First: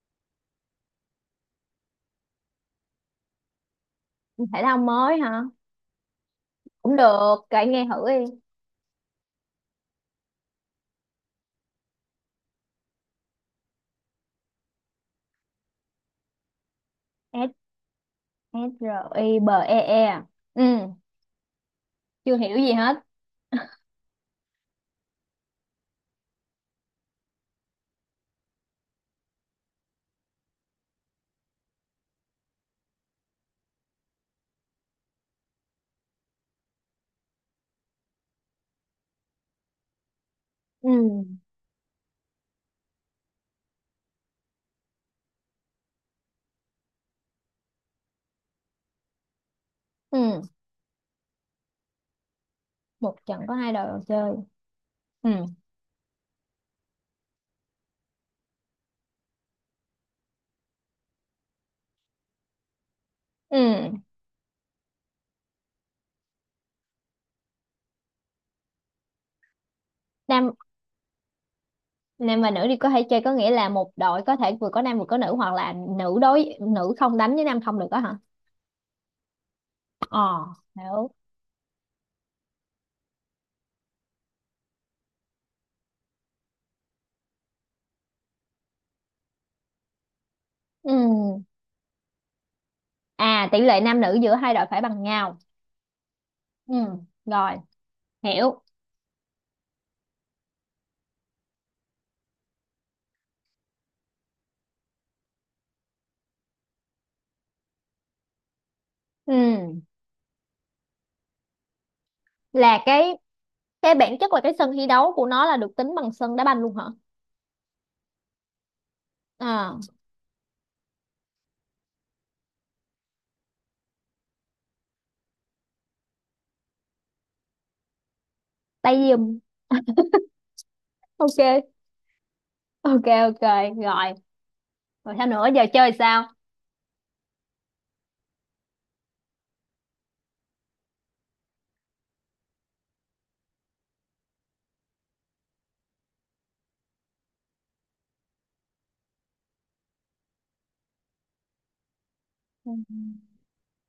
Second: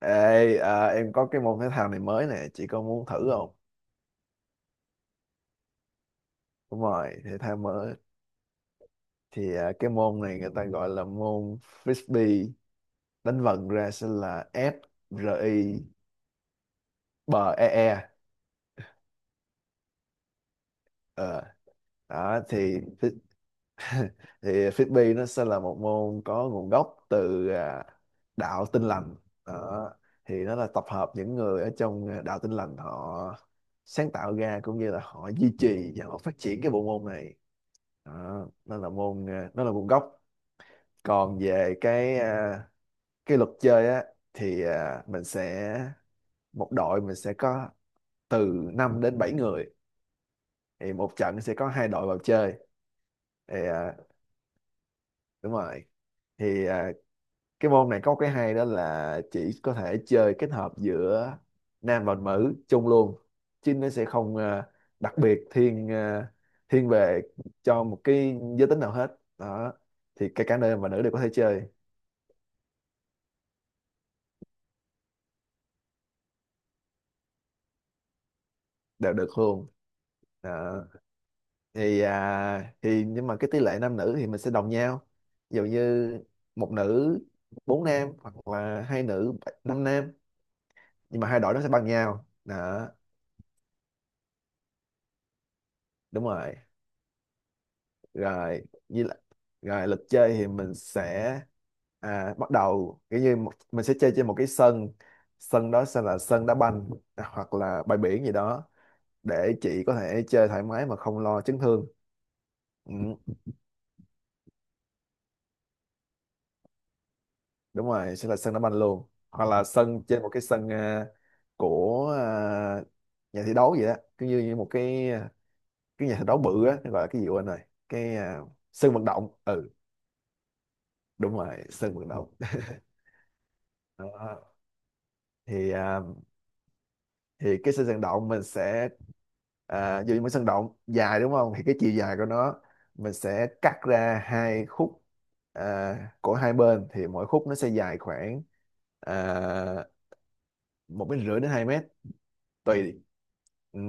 Ê, em có cái môn thể thao này mới nè, chị có muốn thử không? Thể thao mới hả? Đúng Cũng rồi, được, thể thao kể nghe mới. thử đi. Thì cái môn này người ta gọi là môn frisbee, đánh vần ra sẽ là F R I B S E E. S R I B E E à? Ừ. Ờ, Chưa đó hiểu thì gì hết. fris- thì frisbee nó sẽ là một môn có nguồn gốc từ đạo Tin lành. Đó. Thì nó là tập hợp những người ở trong đạo Tin lành họ sáng tạo ra cũng như là họ duy trì và họ phát triển cái bộ môn này đó, nó là môn nó là môn gốc. Ừ. Còn về cái cái luật chơi á, thì mình sẽ, một đội mình sẽ có từ 5 đến 7 người. Ừ. Thì một trận sẽ có hai đội vào chơi. Một trận có Thì hai đội chơi. Ừ. đúng rồi. Thì cái môn này có cái hay đó là chỉ có thể chơi kết hợp giữa nam và nữ chung luôn, chứ nó Ừ. sẽ không đặc biệt thiên thiên về cho một cái giới tính nào hết đó. Thì cả nam cả nam và nữ đều có thể chơi, nam và nữ đi có thể chơi có nghĩa là một đội có thể vừa có nam vừa có nữ hoặc là nữ đối nữ không đánh với nam không được đó hả? đều được luôn. Ờ. Ờ, Hiểu. thì thì nhưng mà cái tỷ lệ nam nữ thì mình sẽ đồng nhau, ví dụ như một nữ bốn nam, hoặc là hai nữ năm nam, Ừ. nhưng mà hai đội nó sẽ bằng nhau đó. À, tỷ lệ nam nữ giữa hai đội phải bằng nhau. Đúng rồi. Ừ. Rồi. Hiểu. Rồi như là, rồi lịch chơi thì mình sẽ bắt đầu kiểu như một, mình sẽ chơi trên một cái sân. Sân đó sẽ là sân đá banh, hoặc là bãi biển gì đó, để Ừ. chị có thể chơi thoải mái mà không lo chấn thương. Là Ừ. cái. Cái bản chất là cái sân thi đấu của nó là được tính bằng sân đá banh luôn hả? Đúng rồi, sẽ là sân đá banh luôn, hoặc là À. sân trên một cái sân của nhà thi đấu vậy đó, cứ như, như một cái cái nhà thi đấu bự á, nó gọi là cái gì quên rồi, cái sân Tay vận động. giùm. Ừ. Đúng rồi Ok. sân vận động. Ok, ok. Rồi. Đó. Rồi sao nữa, giờ Thì chơi sao? thì cái sân vận động mình sẽ dù như một sân động dài, đúng không, thì cái chiều dài của nó mình sẽ cắt ra hai khúc của hai bên, thì mỗi khúc nó sẽ dài khoảng à, 1,5 đến 2 mét, Ừ. tùy. Ừ.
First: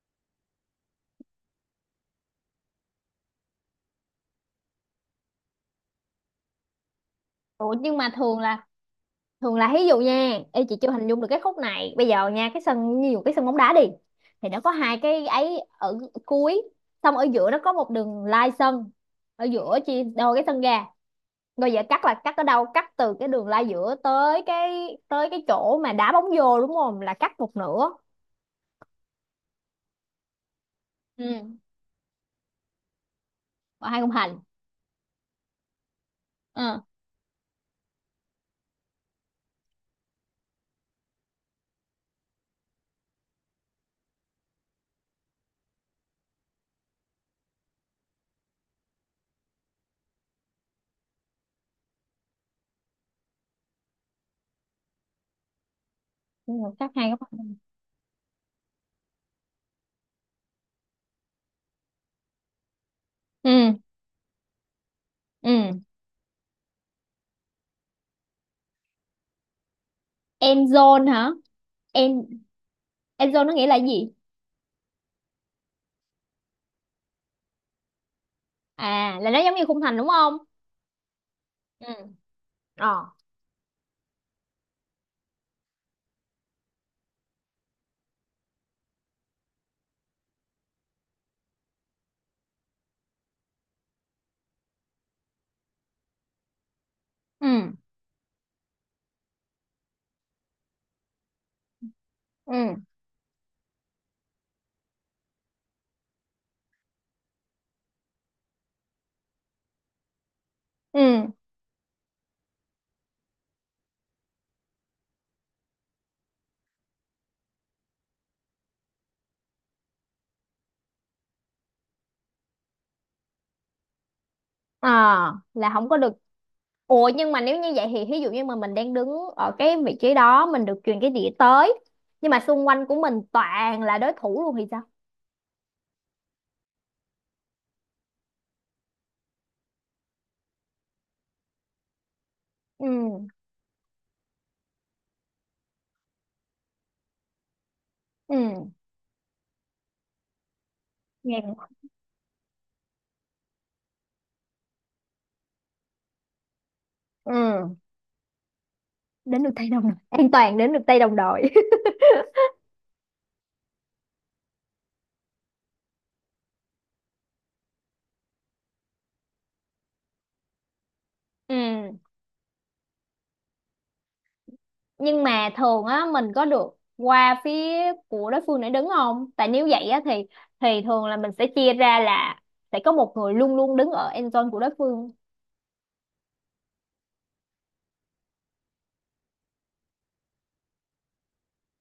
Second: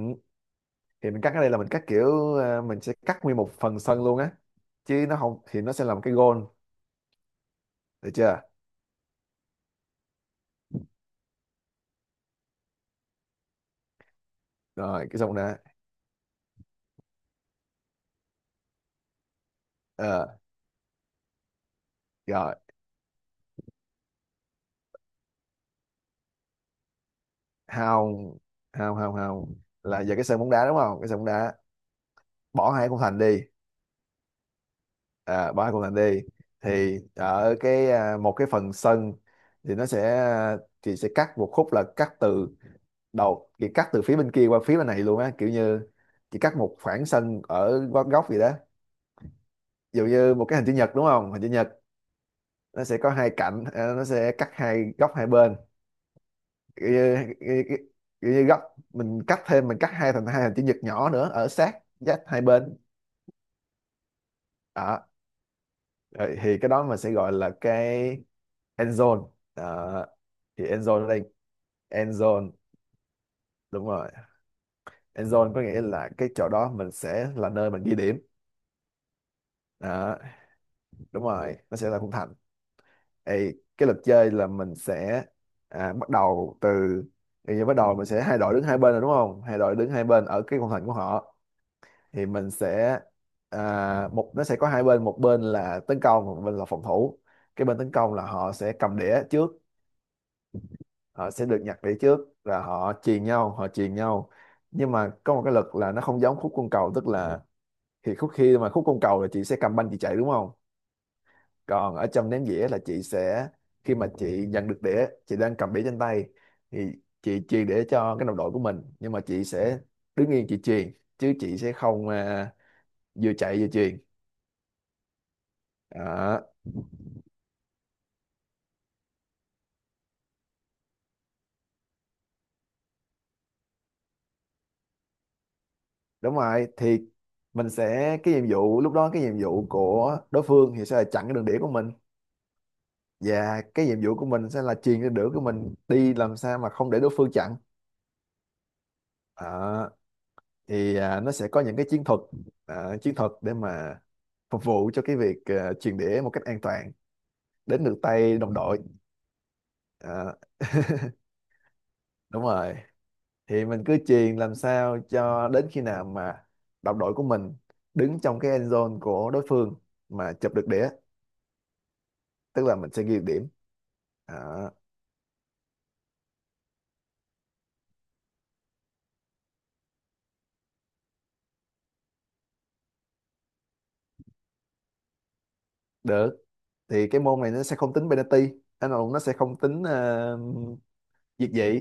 Thì mình cắt ở đây là mình cắt kiểu mình sẽ cắt nguyên một phần sân luôn á, chứ nó không thì nó sẽ là một cái goal, Ủa nhưng mà được thường chưa. là, thường là ví dụ nha, ê chị chưa hình dung được cái khúc này bây giờ nha, cái sân ví dụ cái sân bóng đá đi. Thì nó có hai Rồi, cái cái xong nè, ấy ở cuối. Xong ở giữa nó có một đường lai sân, ở giữa chia đôi ờ cái sân ra. Rồi giờ cắt là cắt ở rồi, đâu, cắt từ cái đường lai giữa tới cái chỗ mà đá bóng vô đúng không, là cắt một nửa. hao hao hao hao, là giờ cái sân bóng đá đúng không, cái sân Ừ. bóng đá bỏ hai khung thành đi, Và hai khung thành. Bỏ hai khung thành đi. Ừ. Thì ở cái một cái phần sân thì nó sẽ, thì sẽ cắt một khúc là cắt từ đầu, chỉ cắt từ phía bên kia qua phía bên này luôn á, kiểu như chỉ cắt một khoảng sân ở góc góc gì đó, ví dụ như một cái hình chữ nhật đúng không, hình chữ nhật nó sẽ có hai cạnh, nó sẽ cắt hai góc hai bên, Đúng rồi, kiểu cắt hai như, khung kiểu thành. như, kiểu như góc, mình cắt thêm, mình cắt hai thành hai hình chữ nhật nhỏ nữa ở sát giáp hai bên Ừ. đó. Ừ. Rồi thì cái đó mình sẽ gọi là cái end zone đó. Thì End end zone ở zone đây hả? end End, zone, end zone nó nghĩa là đúng rồi gì? end zone có nghĩa là cái chỗ đó mình sẽ là nơi mình ghi điểm À, là nó giống như khung thành đúng đó, không? đúng rồi nó sẽ Ừ. là khung thành. Ờ. Ê, cái luật chơi là mình sẽ bắt đầu từ, thì giờ bắt đầu mình sẽ hai đội đứng hai bên rồi đúng không? Hai đội đứng hai bên ở cái khung thành của họ, thì mình sẽ một nó sẽ có hai bên, một bên là tấn công một bên là phòng thủ. Cái Ừ. bên tấn công là họ sẽ cầm đĩa trước, họ sẽ được nhặt đĩa trước là Ừ. họ chuyền nhau họ chuyền nhau. Nhưng mà có một cái luật là nó không giống khúc côn cầu, tức là thì khúc, khi mà khúc côn cầu là chị sẽ cầm banh chị chạy đúng không, Ừ. còn ở trong ném dĩa là chị sẽ, khi mà chị nhận được đĩa chị đang cầm đĩa trên tay thì chị chuyền đĩa cho cái đồng đội của mình, nhưng mà chị sẽ đứng yên chị chuyền, chứ chị sẽ không vừa chạy vừa chuyền Ờ, là không có được. đó. Ủa nhưng mà nếu như vậy thì ví dụ như mà mình đang đứng ở cái vị trí đó, mình được truyền cái đĩa tới. Nhưng mà xung quanh của mình toàn là đối thủ luôn thì sao? Đúng rồi, thì mình sẽ cái nhiệm vụ lúc đó, cái nhiệm vụ của đối phương thì sẽ là chặn cái đường đĩa của mình, Ừ. và cái nhiệm vụ của mình sẽ là truyền cái đĩa của mình đi làm sao mà không để đối phương chặn. Ừ. à, nó Nghe sẽ có cũng- những cái chiến thuật, chiến thuật để mà phục vụ cho cái việc truyền đĩa một cách an toàn Ừ. đến được tay đồng đội. Đến được tay đồng đội. An à, toàn đến được tay đồng đội. đúng rồi, thì mình cứ truyền làm sao cho đến khi nào mà đồng đội của mình đứng trong cái end zone của đối phương mà chụp được đĩa, Ừ. tức là mình sẽ ghi được điểm. À, Nhưng mà thường á mình có được qua phía của đối phương để đứng không, tại nếu vậy á thì thường là mình sẽ chia ra là sẽ có một người luôn luôn đứng ở end zone của đối phương. được, thì cái môn này nó sẽ không tính penalty, anh Hùng nó sẽ không tính việt dị,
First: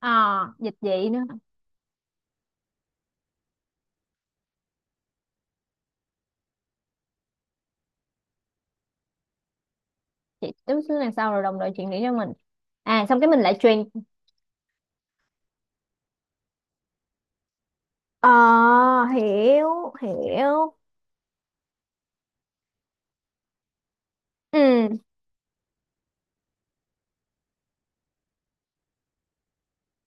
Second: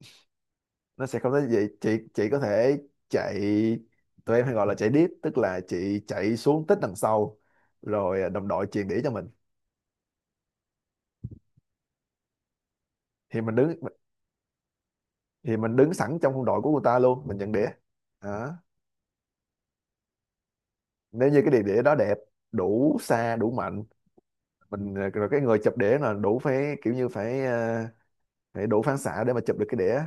À dịch nó vậy sẽ nữa. không tính gì, chị có thể chạy. Tụi em hay gọi là chạy deep, tức là chị chạy xuống tít đằng sau, rồi đồng đội chuyền đĩa cho mình. Chị đứng xuống đằng sau rồi đồng đội chuyển điểm cho mình, à xong cái mình thì mình lại đứng truyền. thì mình đứng sẵn trong khung đội của người ta luôn, mình nhận đĩa Ờ, đó. hiểu hiểu. Nếu như cái đĩa đó đẹp, đủ xa đủ mạnh, mình Ừ. Rồi cái người chụp đĩa là đủ phải kiểu như phải phải đủ phản xạ để mà chụp được cái đĩa,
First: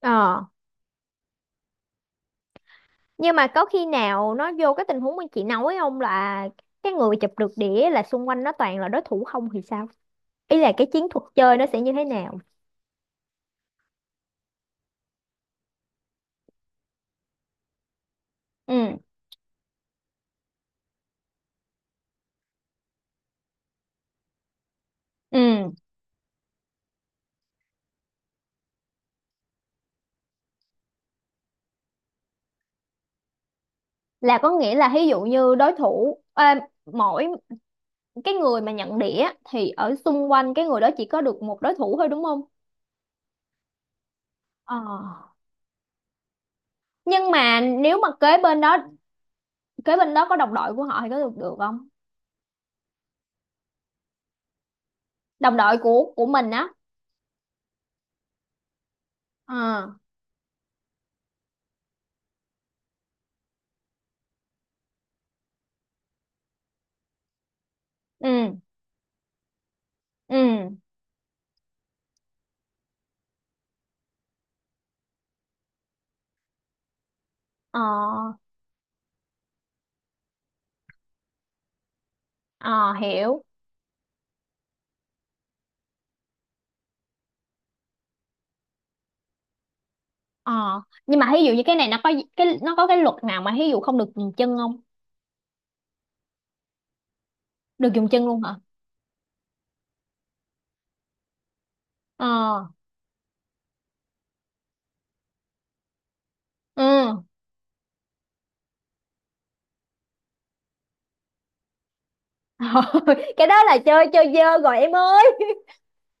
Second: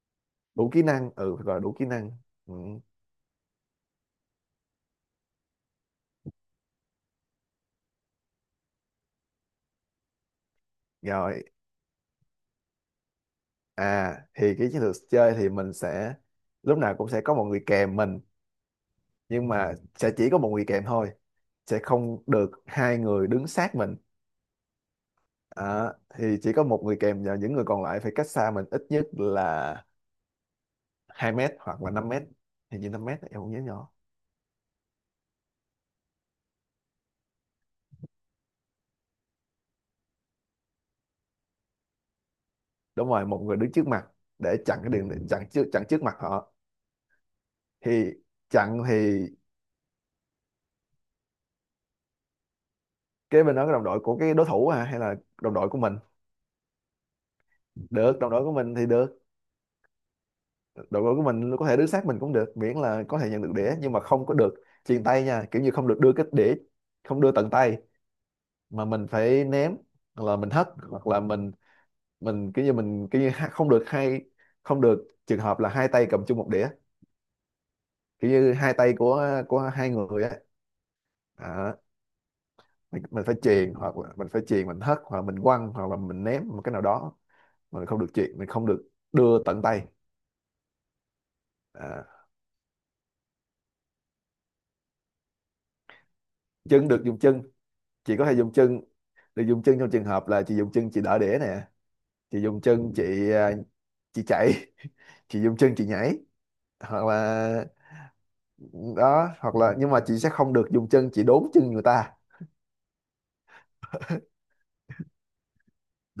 Ờ đủ kỹ năng, ừ phải gọi là đủ kỹ năng. Ừ. nhưng mà có khi nào nó vô cái tình huống mà chị nói không, là cái người chụp được đĩa là xung quanh nó toàn là đối thủ không thì sao? Ý là cái chiến thuật Rồi, chơi nó sẽ như thế nào? Thì cái chiến lược chơi thì mình sẽ lúc nào cũng sẽ có một người kèm mình, Ừ. nhưng mà sẽ chỉ có một người kèm thôi, sẽ không được hai người đứng sát mình. Ừ. À, thì chỉ có một người kèm và những người còn lại phải cách xa mình ít nhất là 2 mét hoặc là 5 mét. Hình như 5 mét em không nhớ nhỏ. Là có nghĩa là ví dụ như đối thủ à, mỗi cái người mà nhận đĩa thì ở xung quanh cái người đó chỉ có được một đối thủ thôi đúng không? Đúng rồi, một người đứng trước mặt để Ờ. chặn cái đường, chặn trước, chặn trước mặt họ. Nhưng mà nếu mà Thì kế bên đó, chặn thì kế bên đó có đồng đội của họ thì có được được không? cái bên đó cái đồng đội của cái đối thủ hả? Hay là đồng Đồng đội đội của mình? của mình á. Được, đồng đội của mình thì được, Ờ. đội bóng của mình có thể đứng sát mình cũng được, miễn là có thể nhận được đĩa, nhưng mà không có được chuyền tay nha, kiểu như không được đưa cái đĩa, không đưa tận tay, Ừ. mà mình phải ném, hoặc Ừ. là mình hất, hoặc là mình, mình kiểu như không được hai, không được trường hợp là hai tay cầm chung một đĩa, Ờ. kiểu như hai tay của hai người á, à, Ờ mình phải hiểu. chuyền, hoặc là mình phải chuyền, mình hất, hoặc là mình quăng, hoặc là mình ném một cái nào đó, mà mình không được chuyền mình không được đưa tận tay. Ờ. Nhưng mà ví dụ như cái này nó à, có cái nó có cái luật nào mà ví dụ không được dùng chân không? chân, được dùng chân, Được dùng chị chân có thể luôn dùng hả? chân, được dùng chân trong trường hợp là chị dùng chân chị đỡ đĩa nè, chị dùng Ờ. chân chị chị chạy, chị dùng chân chị nhảy, hoặc Ừ. là đó, hoặc là nhưng mà chị sẽ không được dùng chân chị đốn chân người ta Cái đó là chơi chơi dơ rồi em ơi.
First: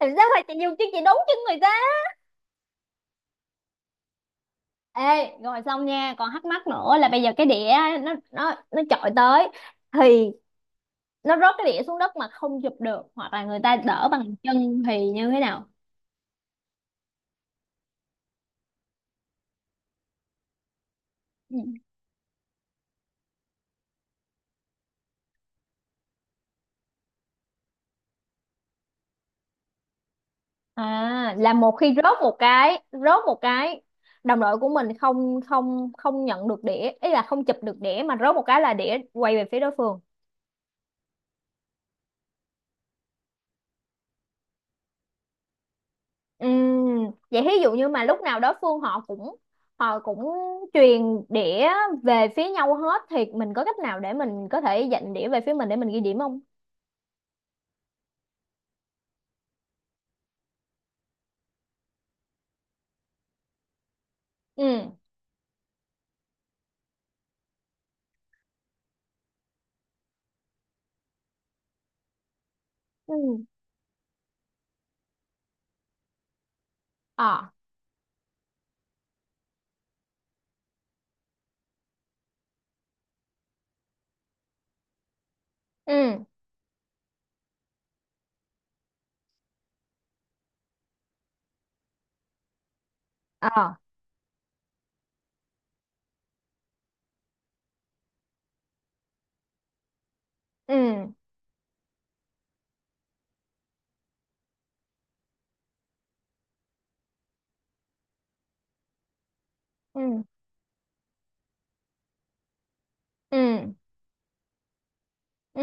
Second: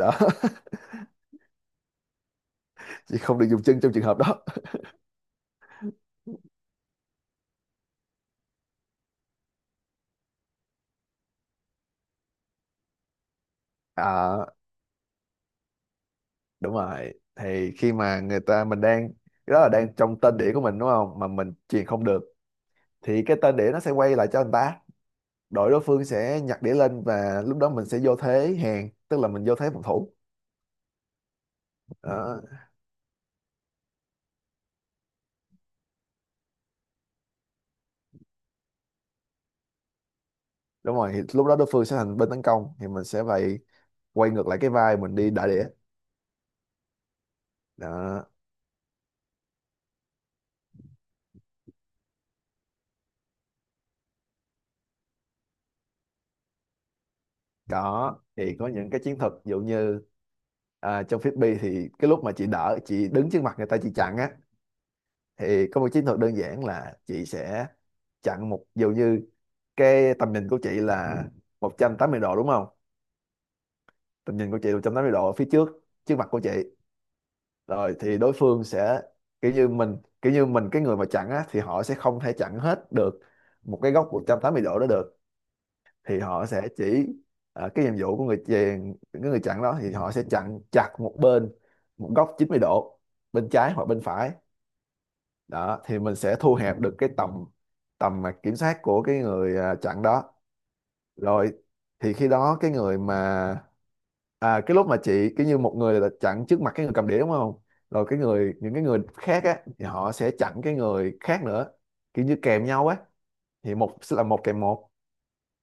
Thì sao phải chị dùng chứ chị đúng chân người ta. Chị không được dùng chân trong trường hợp đó. Ê rồi xong nha, còn thắc mắc nữa là bây giờ cái đĩa nó chọi tới thì nó rớt cái đĩa xuống đất mà không chụp được hoặc là người ta đỡ bằng à, chân thì như thế nào? đúng rồi, thì khi mà người ta mình đang, cái đó là đang trong tên đĩa của mình đúng không, mà mình Ừ. truyền không được, thì cái tên đĩa nó sẽ quay lại cho người ta, đội đối phương sẽ nhặt đĩa lên và lúc đó mình sẽ vô thế hàng, tức là mình vô thế phòng thủ. À là một khi rớt một Đó. cái rớt một cái đồng đội của mình không không không nhận được đĩa, ý là không chụp được đĩa mà rớt một cái là đĩa quay về phía đối phương. Đúng rồi thì lúc đó đối phương sẽ thành bên tấn công, thì mình sẽ phải quay ngược lại cái vai mình đi đả đĩa Vậy thí dụ như mà lúc đó. nào đó Phương họ cũng, họ cũng truyền đĩa về phía nhau hết thì mình có cách nào để mình có thể dành đĩa về phía mình để mình ghi điểm không? Có, thì có những cái chiến thuật ví dụ như trong frisbee thì cái lúc mà chị đỡ, chị đứng trước mặt người ta chị chặn á, Ừ. thì có một chiến thuật đơn giản là chị sẽ chặn một, ví dụ như, cái tầm nhìn của chị là 180 độ đúng không, Ừ. tầm nhìn của chị là 180 độ ở phía trước, trước mặt của chị, Ờ. rồi thì đối phương sẽ kiểu như mình kiểu như mình cái người mà chặn á thì họ sẽ không thể chặn hết được một cái góc 180 độ đó được, Ừ. thì họ sẽ chỉ, cái nhiệm vụ của người chèn cái người chặn đó thì họ sẽ chặn chặt một bên, một góc 90 độ bên trái Ờ. hoặc bên phải đó, thì mình sẽ thu hẹp được cái tầm tầm mà kiểm soát của cái người chặn đó. Ừ. Rồi thì khi đó cái người mà cái lúc mà chị cái như một người là chặn trước mặt cái người cầm đĩa đúng không, rồi cái người những cái người khác á thì họ Ừ. sẽ chặn cái người khác nữa, kiểu như kèm nhau á, Ừ. thì một sẽ là một kèm một Ừ.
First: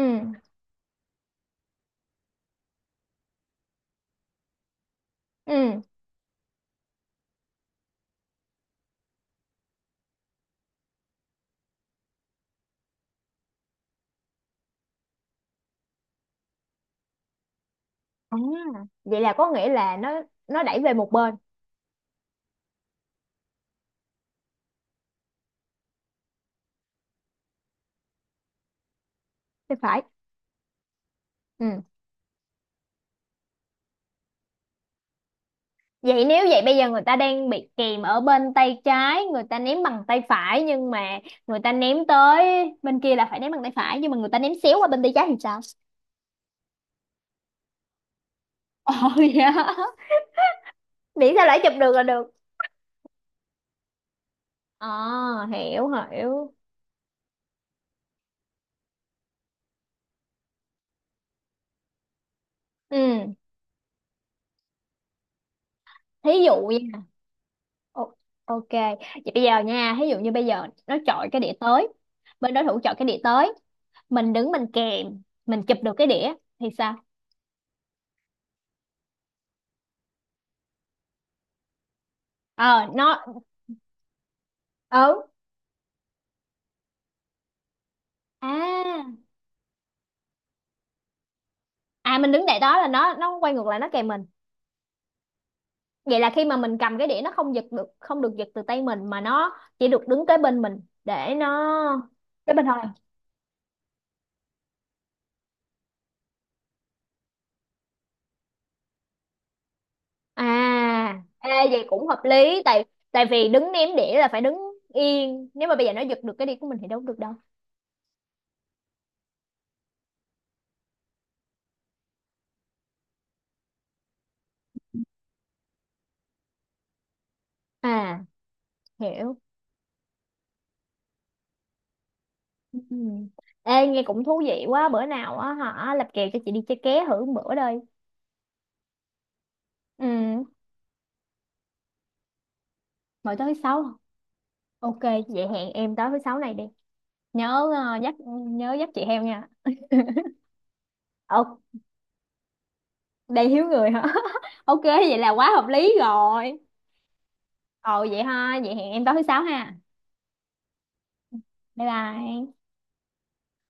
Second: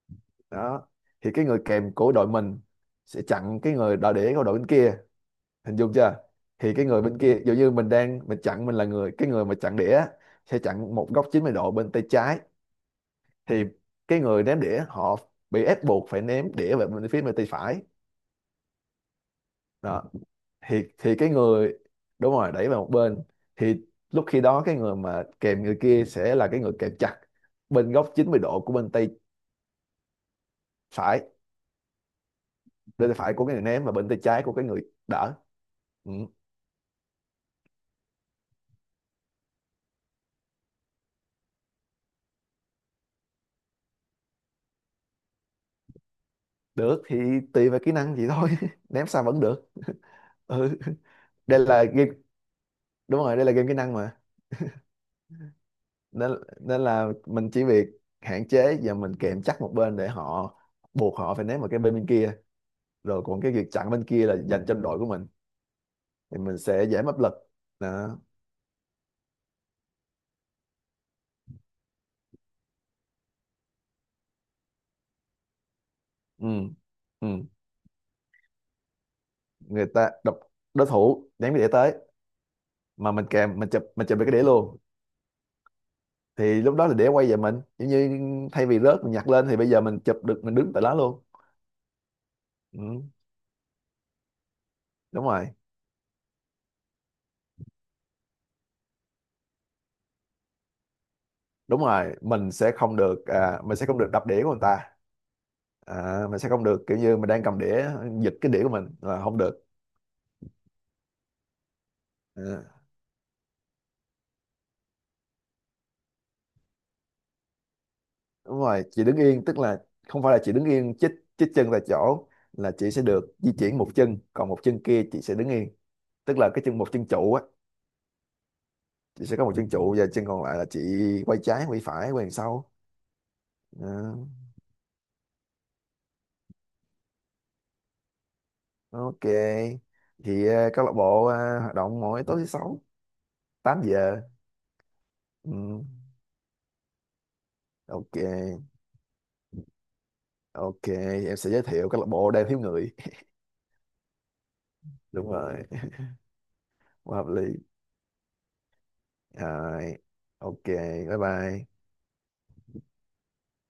đó. Thì cái người kèm của đội mình sẽ chặn cái người đòi đĩa của đội bên kia, hình Ừ. dung chưa. Thì cái người bên kia dụ như mình đang mình chặn, mình là người cái người mà chặn đĩa sẽ chặn một góc 90 độ bên tay trái, thì cái người ném đĩa họ bị ép buộc phải ném đĩa về bên phía bên tay phải À, vậy là có nghĩa là đó. nó đẩy thì về một thì cái bên người đúng rồi đẩy vào một bên, thì lúc khi đó cái người mà kèm người kia sẽ là cái người kèm chặt bên góc 90 độ của bên tay thì phải. phải, Ừ. bên tay phải của cái người ném và bên tay trái của cái người đỡ. Ừ. Vậy nếu vậy bây giờ người ta đang bị kìm ở bên tay trái, người ta ném bằng tay phải nhưng mà người ta ném tới bên kia là phải ném bằng tay phải nhưng mà người ta ném xéo qua bên tay trái thì sao? Được, thì tùy vào kỹ năng vậy thôi, Ồ ném sao vẫn dạ. được. Ừ. Miễn sao Đây lại chụp là được là game, được. đúng rồi đây là game kỹ năng mà. Ờ hiểu Nên hiểu. nên là mình chỉ việc hạn chế và mình kèm chắc một bên để họ, buộc họ phải ném vào cái bên bên kia, rồi Ừ, còn cái việc chặn bên kia là dành cho đội của mình thí thì mình dụ nha. sẽ dễ áp lực Ồ, đó. ok. Vậy bây giờ nha, thí dụ như bây giờ nó chọi cái đĩa tới, bên đối thủ chọi cái đĩa tới, mình đứng mình kèm, mình chụp được cái đĩa Ừ. thì sao? Ừ. Người ta đập, đối thủ ném cái đĩa tới, Ờ mà nó. mình kèm mình chụp được cái đĩa luôn, Ừ. thì lúc đó là đĩa quay về mình giống như thay vì rớt À, mình nhặt lên thì bây giờ mình chụp được mình đứng tại đó luôn. à, mình đứng tại đó là Ừ. nó quay ngược lại nó kèm mình, đúng rồi vậy là khi mà mình cầm cái đĩa nó không giật được, không được giật từ tay mình mà nó chỉ được đứng kế bên mình để nó đúng rồi mình cái bên sẽ thôi. không được mình sẽ không được đập đĩa của người ta. Mình sẽ không được kiểu như mình đang cầm đĩa, giật cái đĩa của mình là không được. À ê, vậy cũng hợp lý à, tại tại vì đứng ném đĩa là phải đứng yên, nếu mà bây giờ nó giật được cái đĩa của mình thì đâu có được đâu. đúng rồi chị đứng yên, tức là không phải là chị đứng yên chích, chích chân tại chỗ, là chị sẽ được di chuyển một chân còn một chân kia chị sẽ đứng yên, tức là cái chân một chân trụ á. À Chị sẽ hiểu. có một chân trụ và chân còn lại là chị quay trái quay phải quay đằng sau. Ừ. Ê nghe à, cũng thú vị quá, bữa nào á hả lập kèo cho chị đi chơi ké thử một bữa đây. ok, Ừ. thì câu lạc bộ hoạt động mỗi tối thứ sáu Mỗi tối thứ tám sáu. giờ Ok vậy hẹn Ừ, em tối thứ sáu này đi. Nhớ dắt, ok. nhớ dắt chị heo nha. Ok, em sẽ giới Ok. thiệu câu lạc bộ đang thiếu người. Đầy hiếu người hả? Ok vậy là Đúng quá rồi, hợp lý rồi. quá hợp lý. Ồ vậy ha, vậy hẹn em tối thứ sáu ha. Rồi, ok, bye bye. Bye bye.